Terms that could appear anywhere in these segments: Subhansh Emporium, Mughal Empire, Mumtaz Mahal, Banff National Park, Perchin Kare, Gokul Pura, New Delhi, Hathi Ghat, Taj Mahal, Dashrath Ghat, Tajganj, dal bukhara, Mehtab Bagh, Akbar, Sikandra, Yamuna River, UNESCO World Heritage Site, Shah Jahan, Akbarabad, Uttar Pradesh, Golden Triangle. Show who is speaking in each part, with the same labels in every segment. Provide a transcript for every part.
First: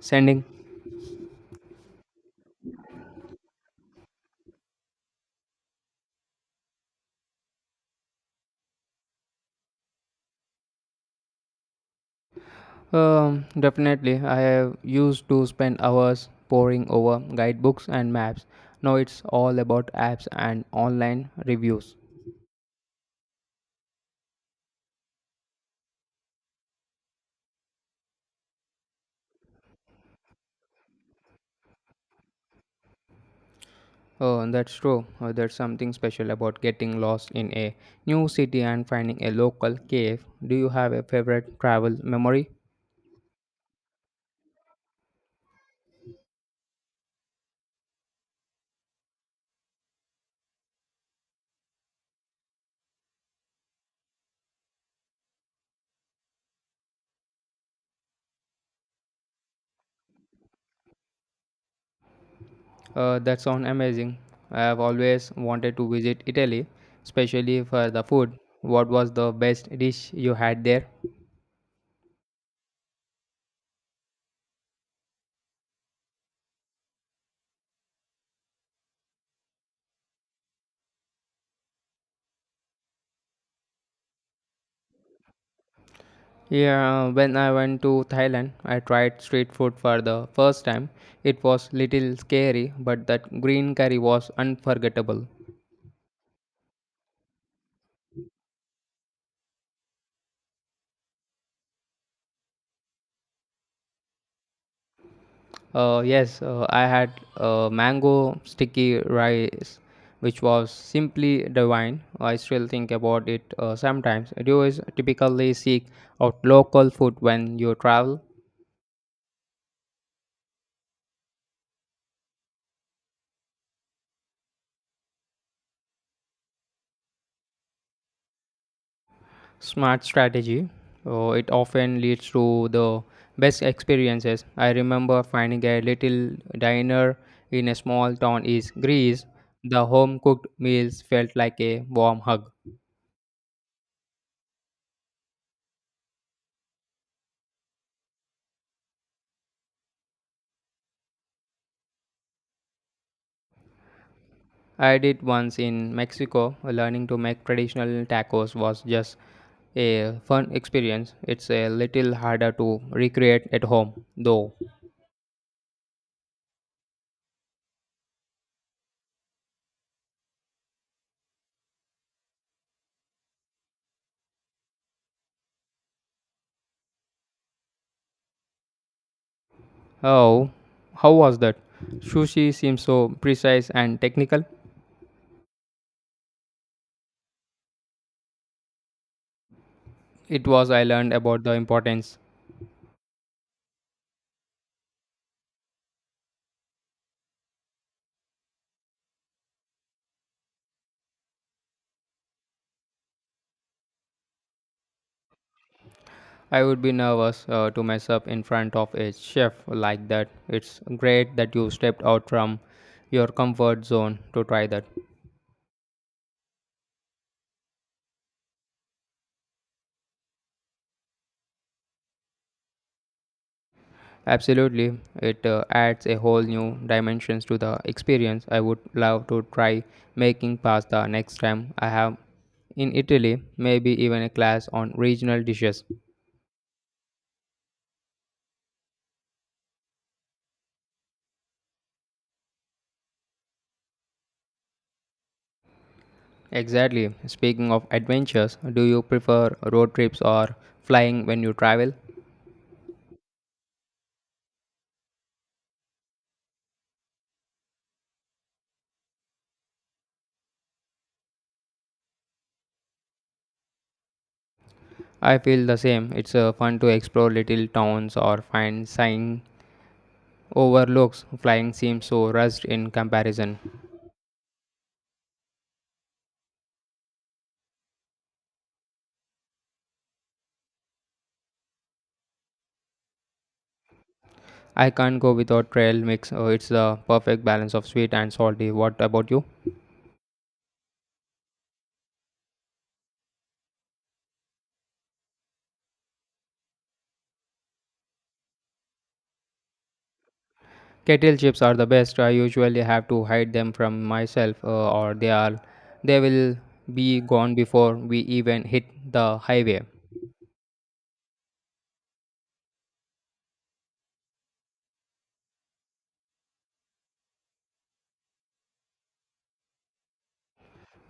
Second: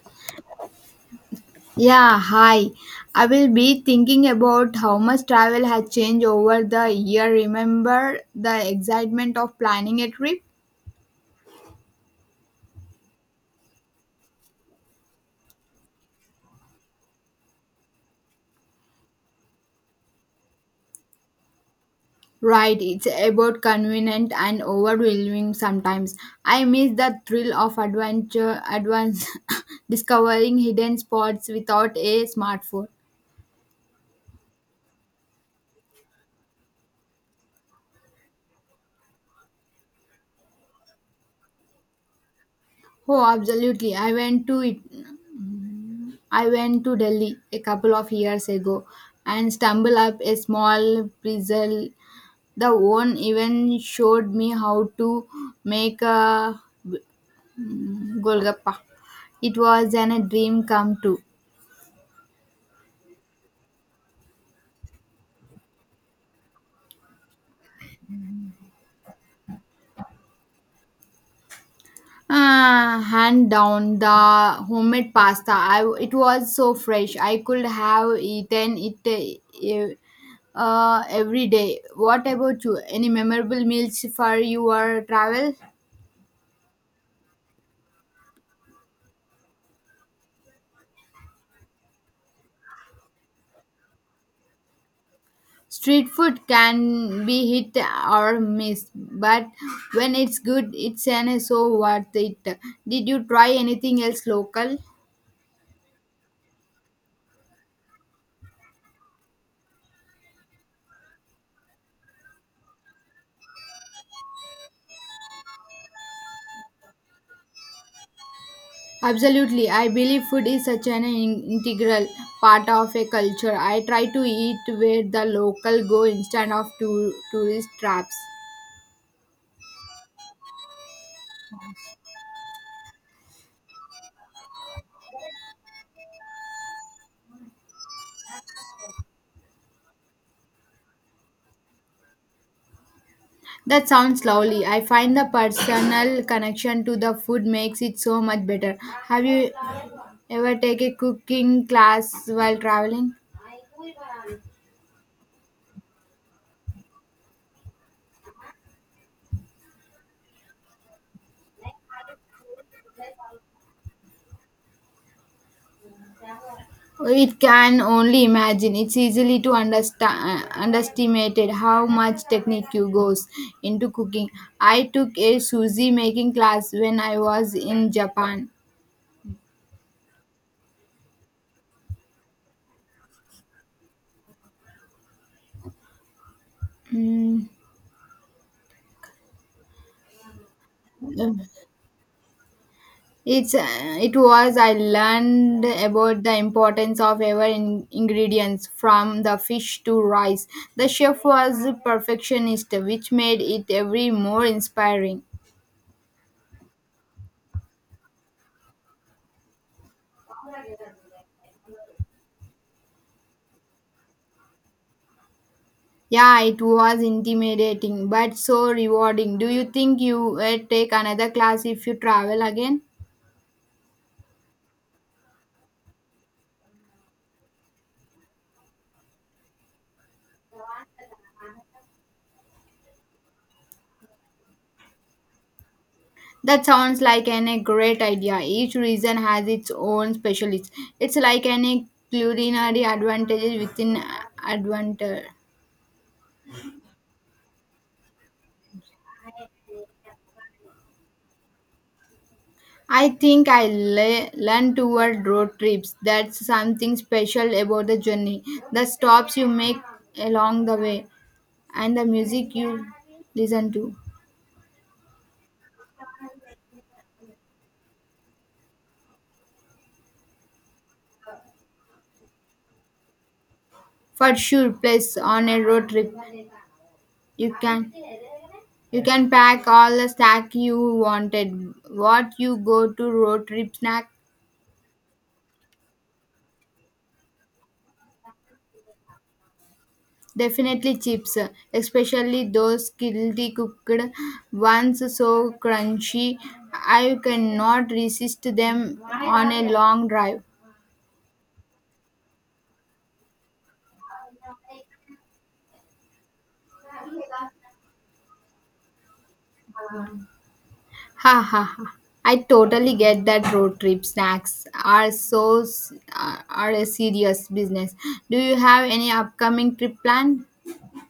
Speaker 1: Sending?
Speaker 2: Yeah, hi. I will be thinking about how much travel has changed over the year. Remember the excitement of planning a trip?
Speaker 1: Definitely. I have used to spend hours poring over guidebooks and maps. Now it's all about apps and online reviews.
Speaker 2: Right, it's about convenient and overwhelming sometimes. I miss the thrill of adventure, advance discovering hidden spots without a smartphone.
Speaker 1: Oh, that's true. There's something special about getting lost in a new city and finding a local cave. Do you have a favorite travel memory?
Speaker 2: Oh, absolutely. I went to it. I went to Delhi a couple of years ago and stumbled up a small pretzel. The one even showed me how to make a golgappa. It was a dream come true.
Speaker 1: That sounds amazing. I have always wanted to visit Italy, especially for the food. What was the best dish you had there?
Speaker 2: Ah, hand down the homemade pasta. I, it was so fresh. I could have eaten it every day. What about you? Any memorable meals for your travel?
Speaker 1: Yeah, when I went to Thailand, I tried street food for the first time. It was little scary, but that green curry was unforgettable.
Speaker 2: Street food can be hit or miss, but when it's good, it's an so worth it. Did you try anything else local?
Speaker 1: Yes, I had mango sticky rice, which was simply divine. I still think about it sometimes. Do you is typically seek out local food when you travel?
Speaker 2: Absolutely, I believe food is such an integral part of a culture. I try to eat where the local go instead of tourist traps.
Speaker 1: Smart strategy. It often leads to the best experiences. I remember finding a little diner in a small town in Greece. The home cooked meals felt like a warm hug.
Speaker 2: That sounds lovely. I find the personal connection to the food makes it so much better. Have you ever taken a cooking class while traveling?
Speaker 1: I did once in Mexico. Learning to make traditional tacos was just a fun experience. It's a little harder to recreate at home, though.
Speaker 2: It can only imagine. It's easily to understand underestimated how much technique you goes into cooking. I took a sushi making class when I was in Japan.
Speaker 1: Oh, how was that? Sushi seems so precise and technical.
Speaker 2: Mm,
Speaker 1: It was. I learned
Speaker 2: um,
Speaker 1: about the importance.
Speaker 2: it's it was I learned about the importance of every ingredients from the fish to rice. The chef was a perfectionist, which made it every more inspiring.
Speaker 1: I would be nervous to mess up in front of a chef like that. It's great that you stepped out from your comfort zone to try that.
Speaker 2: Yeah, it was intimidating, but so rewarding. Do you think you would take another class if you travel again?
Speaker 1: Absolutely, it adds a whole new dimensions to the experience. I would love to try making pasta next time I have in Italy, maybe even a class on regional dishes.
Speaker 2: That sounds like a great idea. Each region has its own specialist. It's like any culinary advantages within advantage.
Speaker 1: Exactly. Speaking of adventures, do you prefer road trips or flying when you travel?
Speaker 2: I think I learn toward road trips. That's something special about the journey. The stops you make along the way and the music you listen to.
Speaker 1: I feel the same. It's fun to explore little towns or find sign overlooks. Flying seems so rushed in comparison.
Speaker 2: For sure, place on a road trip. You can you can pack all the snack you wanted. What you go to road trip snack?
Speaker 1: I can't go without trail mix. It's the perfect balance of sweet and salty. What about you?
Speaker 2: Definitely chips, especially those guilty cooked ones so crunchy I cannot resist them on a long drive.
Speaker 1: Kettle chips are the best. I usually have to hide them from myself, or they will be gone before we even hit the highway.
Speaker 2: Ha ha ha. I totally get that road trip snacks are so are a serious business. Do you have any upcoming trip plan?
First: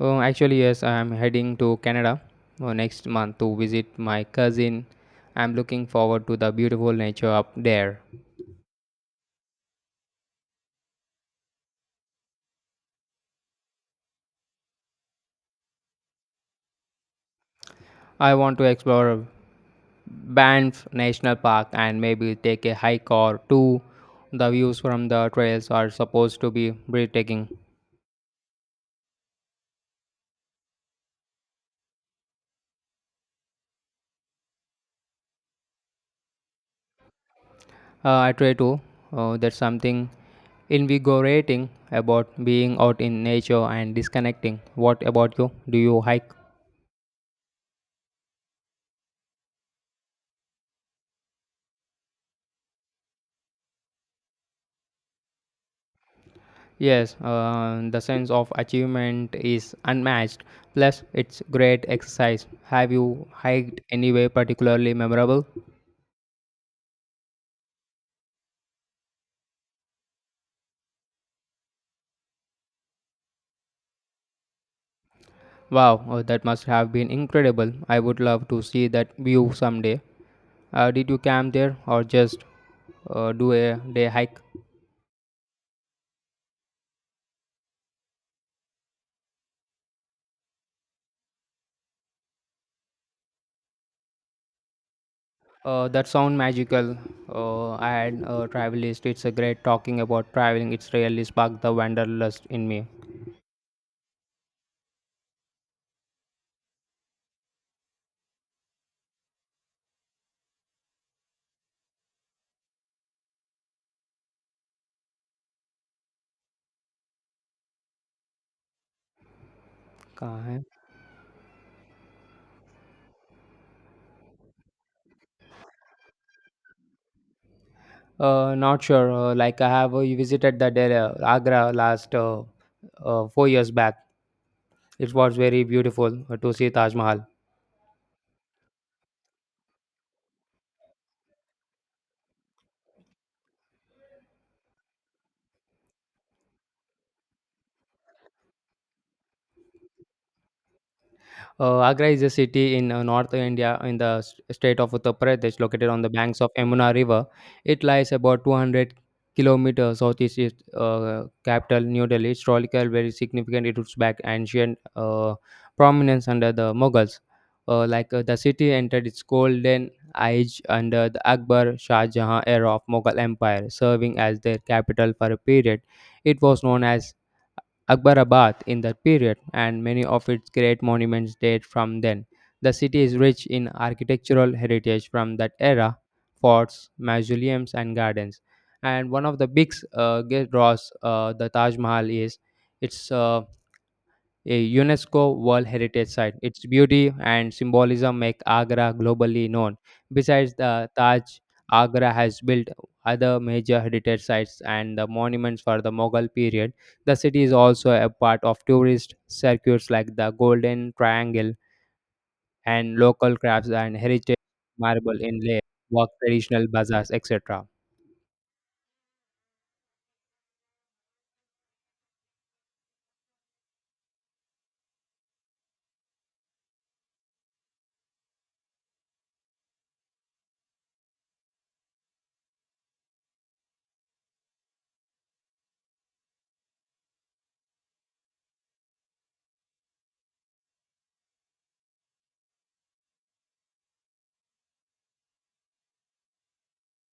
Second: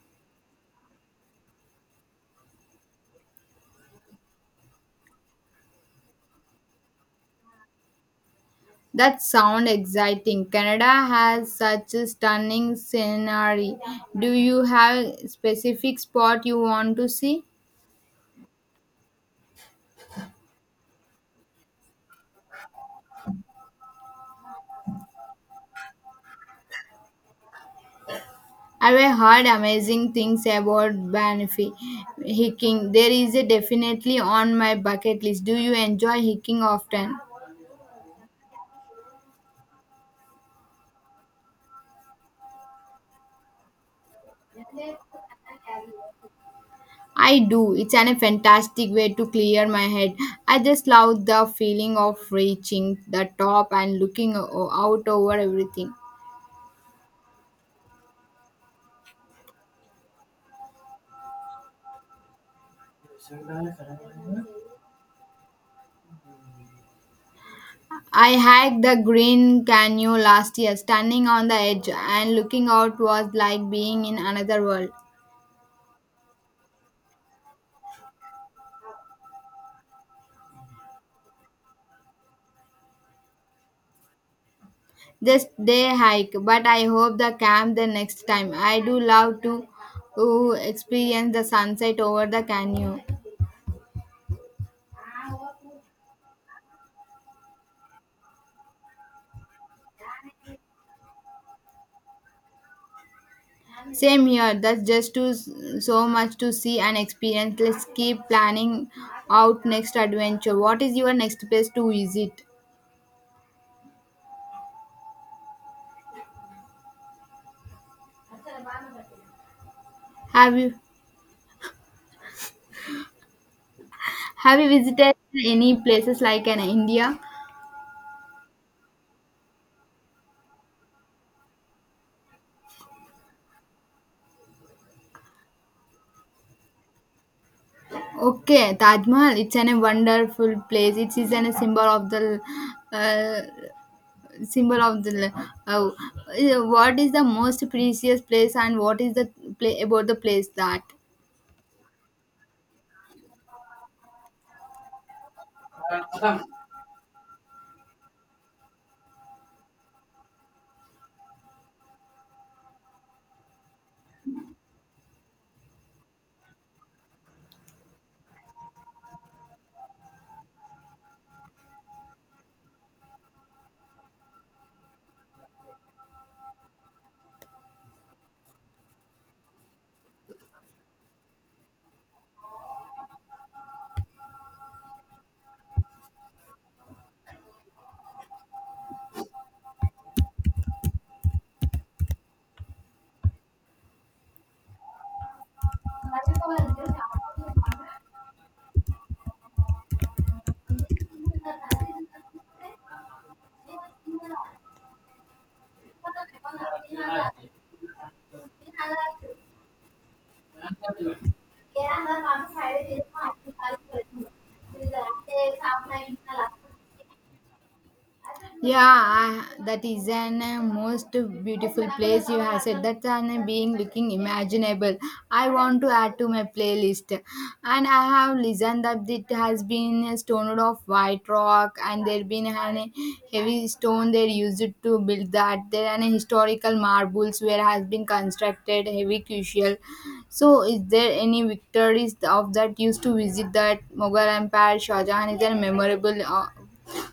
Speaker 1: Oh, actually, yes, I'm heading to Canada next month to visit my cousin. I'm looking forward to the beautiful nature up there.
Speaker 2: That sounds exciting. Canada has such a stunning scenery. Do you have specific spot you want to see?
Speaker 1: I want to explore Banff National Park and maybe take a hike or two. The views from the trails are supposed to be breathtaking.
Speaker 2: I've heard amazing things about Banffy hiking. There is a definitely on my bucket list. Do you enjoy hiking often?
Speaker 1: I try to. There's something invigorating about being out in nature and disconnecting. What about you? Do you hike?
Speaker 2: I do. It's a fantastic way to clear my head. I just love the feeling of reaching the top and looking out over everything.
Speaker 1: Yes, the sense of achievement is unmatched. Plus, it's great exercise. Have you hiked anywhere particularly memorable?
Speaker 2: I hiked the Green Canyon last year, standing on the edge and looking out was like being in another world.
Speaker 1: Wow, that must have been incredible. I would love to see that view someday. Did you camp there or just do a day hike?
Speaker 2: This day hike, but I hope the camp the next time. I do love to experience the sunset over the canyon.
Speaker 1: That sound magical. I had a travel list. It's a great talking about traveling. It's really sparked the wanderlust in me.
Speaker 2: Same here, that's just too so much to see and experience. Let's keep planning out next adventure. What is your next place to visit? Have you have you visited any places like in India?
Speaker 1: Not sure. Like I have visited the Delhi, Agra last 4 years back. It was very beautiful to see Taj Mahal.
Speaker 2: Okay, Taj Mahal. It's a wonderful place. It is a uh, symbol of the what is the most precious place and what is the play about the place that.
Speaker 1: Agra is a city in North India in the state of Uttar Pradesh, located on the banks of Yamuna River. It lies about 200 kilometers southeast its capital New Delhi. Historical, very significant. It roots back ancient prominence under the Mughals. Like the city entered its golden age under the Akbar Shah Jahan era of Mughal Empire, serving as their capital for a period. It was known as Akbarabad in that period, and many of its great monuments date from then. The city is rich in architectural heritage from that era forts, mausoleums, and gardens. And one of the big draws the Taj Mahal is its a UNESCO World Heritage Site. Its beauty and symbolism make Agra globally known. Besides the Taj, Agra has built other major heritage sites and the monuments for the Mughal period. The city is also a part of tourist circuits like the Golden Triangle and local crafts and heritage marble inlay, work traditional bazaars, etc.
Speaker 2: Yeah, I, that is an most beautiful place you have said. That's an being looking imaginable. I want to add to my playlist, and I have listened that it has been stoned of white rock, and there been an heavy stone they used to build that. There are historical marbles where has been constructed heavy crucial. So, is there any victories of that used to visit that Mughal Empire? Shah Jahan is a memorable.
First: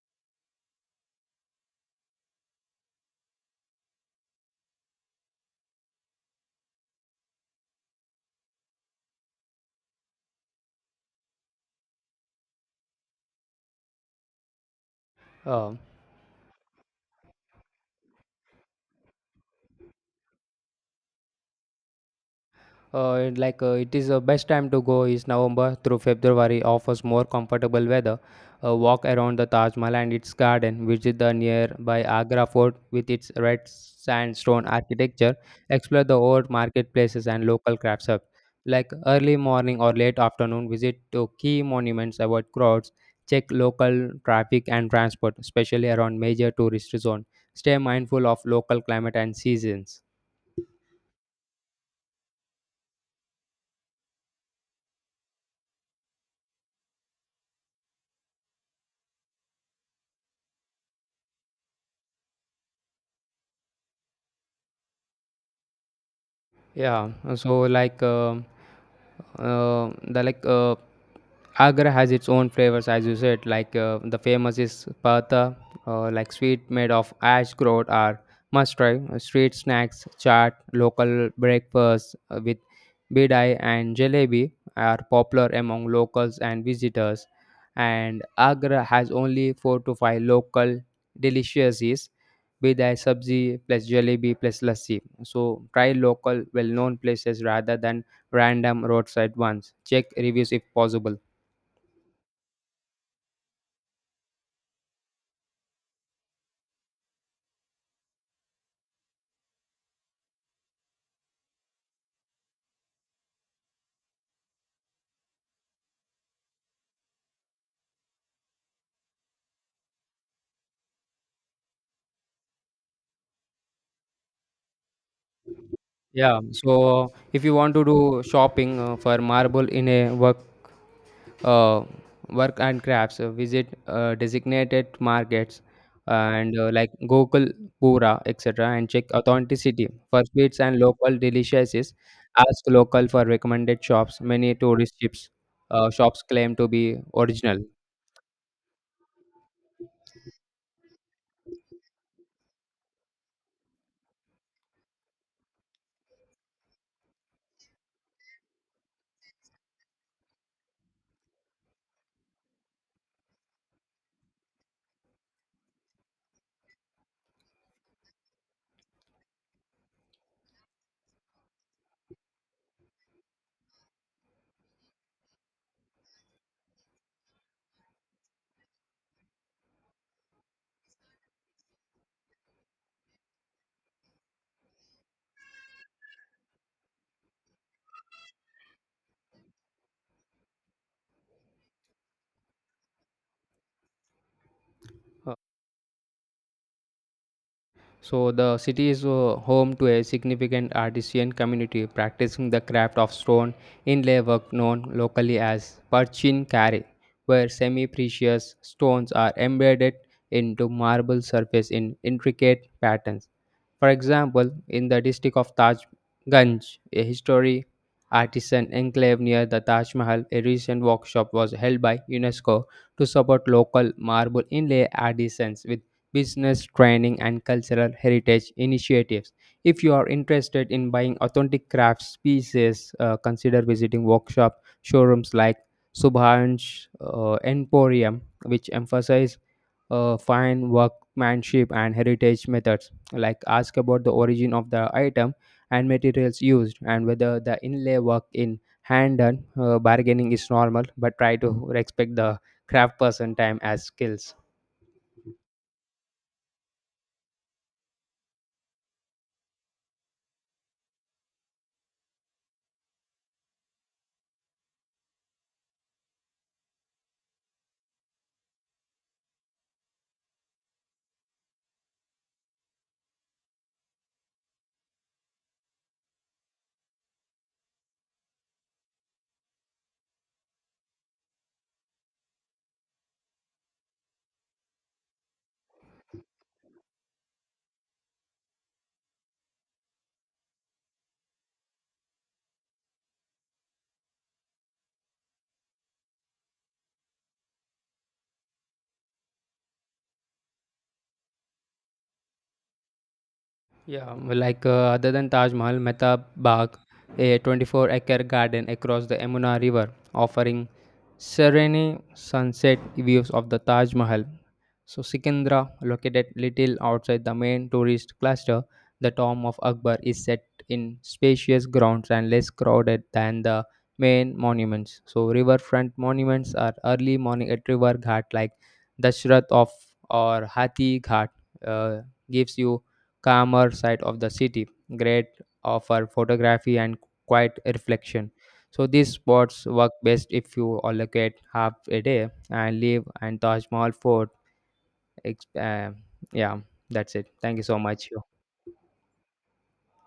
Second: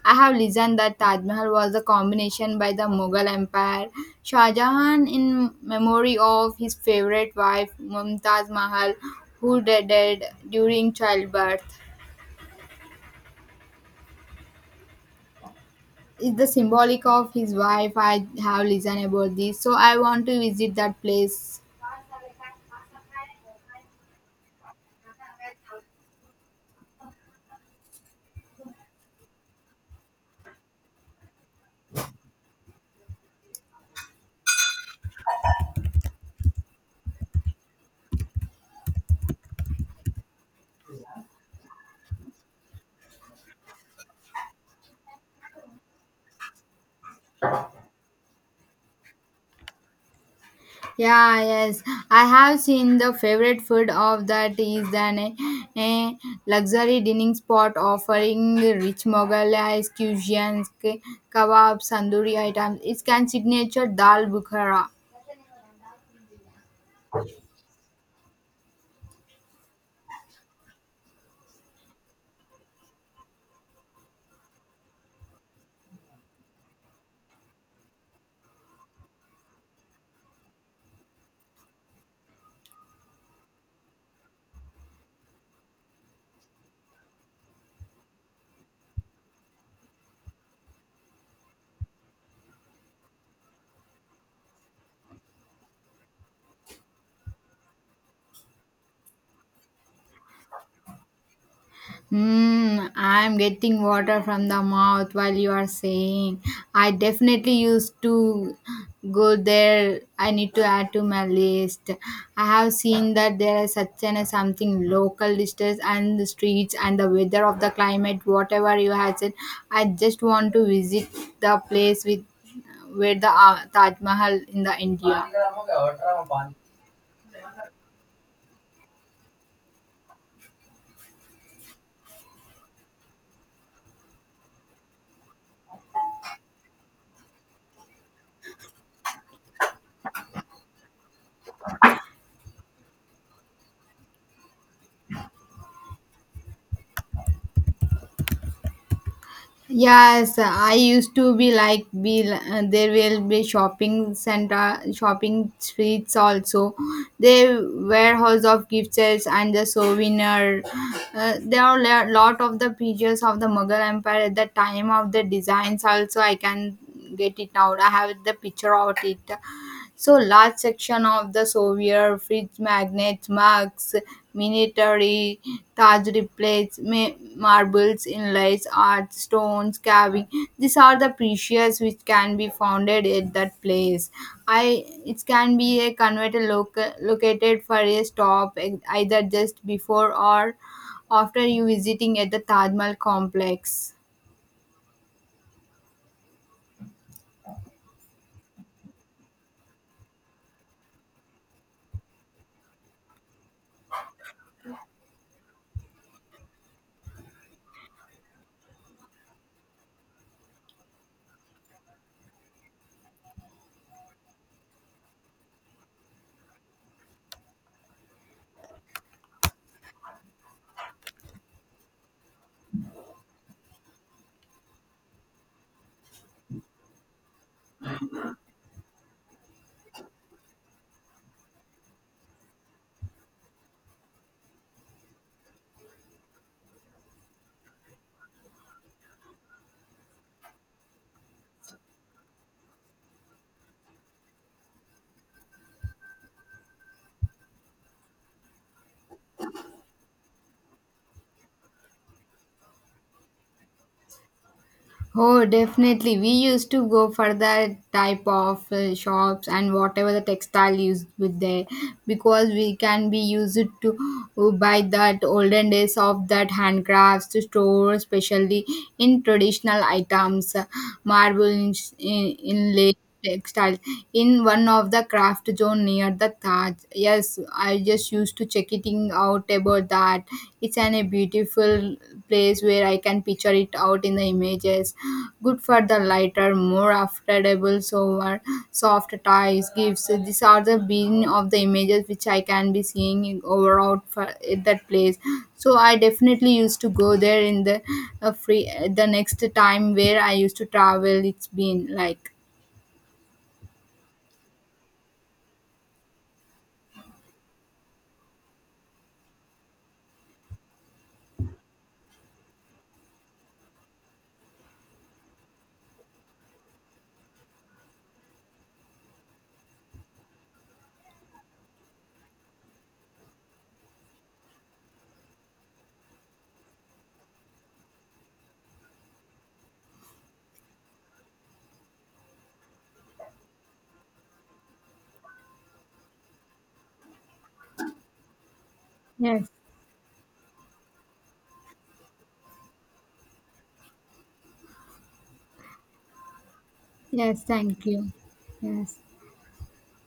Speaker 2: I have listened that Taj Mahal was a combination by the Mughal Empire. Shah Jahan, in memory of his favorite wife Mumtaz Mahal, who died during childbirth,
Speaker 1: Um,
Speaker 2: is the symbolic of his wife. I have listened about this, so I want to visit that place.
Speaker 1: It is the best time to go is November through February offers more comfortable weather. A walk around the Taj Mahal and its garden, visit the nearby Agra Fort with its red sandstone architecture, explore the old marketplaces and local crafts hub. Like early morning or late afternoon, visit to key monuments, avoid crowds, check local traffic and transport, especially around major tourist zones. Stay mindful of local climate and seasons.
Speaker 2: Yeah, yes. I have seen the favorite food of that is an a luxury dining spot offering rich Moghal cuisines, kebabs, tandoori items. It can signature dal bukhara.
Speaker 1: Yeah, so like the like Agra has its own flavors, as you said. Like, the famous is paratha, like sweet made of ash grout, are must try. Street snacks, chaat, local breakfasts with bidai and jalebi are popular among locals and visitors. And Agra has only four to five local delicacies, bidai sabzi plus jalebi plus lassi. So try local, well-known places rather than random roadside ones. Check reviews if possible.
Speaker 2: Hmm, I'm getting water from the mouth while you are saying. I definitely used to go there. I need to add to my list. I have seen that there is such and something local dishes and the streets and the weather of the climate, whatever you have said. I just want to visit the place with where the Taj Mahal in the India.
Speaker 1: Yeah. So if you want to do shopping for marble in a work, uh, work and crafts, visit designated markets and like Gokul Pura, etc. And check authenticity for sweets and local delicacies. Ask local for recommended shops. Many tourist ships, shops claim to be original.
Speaker 2: Yes, I used to be like be there will be shopping center, shopping streets also. There warehouse of gift sets and the souvenir. There are a lot of the pictures of the Mughal Empire at the time of the designs also. I can get it now. I have the picture of it. So large section of the Soviet fridge magnets, mugs, military Taj plates, marbles, inlays, art, stones, carving. These are the precious which can be found at that place. I it can be a converter located for a stop either just before or after you visiting at the Taj Mahal complex.
Speaker 1: Uh, So the city is home to a significant artisan community practicing the craft of stone inlay work known locally as Perchin Kare, where semi-precious stones are embedded into marble surface in intricate patterns. For example, in the district of Tajganj, a history artisan enclave near the Taj Mahal, a recent workshop was held by UNESCO to support local marble inlay artisans with business training and cultural heritage initiatives. If you are interested in buying authentic crafts pieces, consider visiting workshop showrooms like Subhansh Emporium, which emphasize fine workmanship and heritage methods like ask about the origin of the item and materials used and whether the inlay work in hand done bargaining is normal but try to respect the craft person time as skills.
Speaker 2: Oh, definitely. We used to go for that type of shops and whatever the textile used with there because we can be used to buy that olden days of that handcrafts to store, especially in traditional items, marble inlay textile in one of the craft zone near the Taj. Yes, I just used to check it out about that. It's an a beautiful place where I can picture it out in the images. Good for the lighter, more affordable, sober, soft ties, gifts. These are the being of the images which I can be seeing over out for at that place. So I definitely used to go there in the free the next time where I used to travel. It's been like
Speaker 1: Yeah, like other than Taj Mahal, Mehtab Bagh, a 24-acre garden across the Yamuna River, offering serene sunset views of the Taj Mahal. So Sikandra, located little outside the main tourist cluster, the tomb of Akbar is set in spacious grounds and less crowded than the main monuments. So riverfront monuments are early morning at river ghat like Dashrath of or Hathi Ghat uh, gives you calmer side of the city, great offer photography and quiet reflection. So these
Speaker 2: yes.
Speaker 1: spots work best if you allocate half a day and leave and Taj Mahal Fort. ex- Uh, yeah, that's it.
Speaker 2: Yes,
Speaker 1: Thank you so
Speaker 2: thank
Speaker 1: much.
Speaker 2: you. Yes.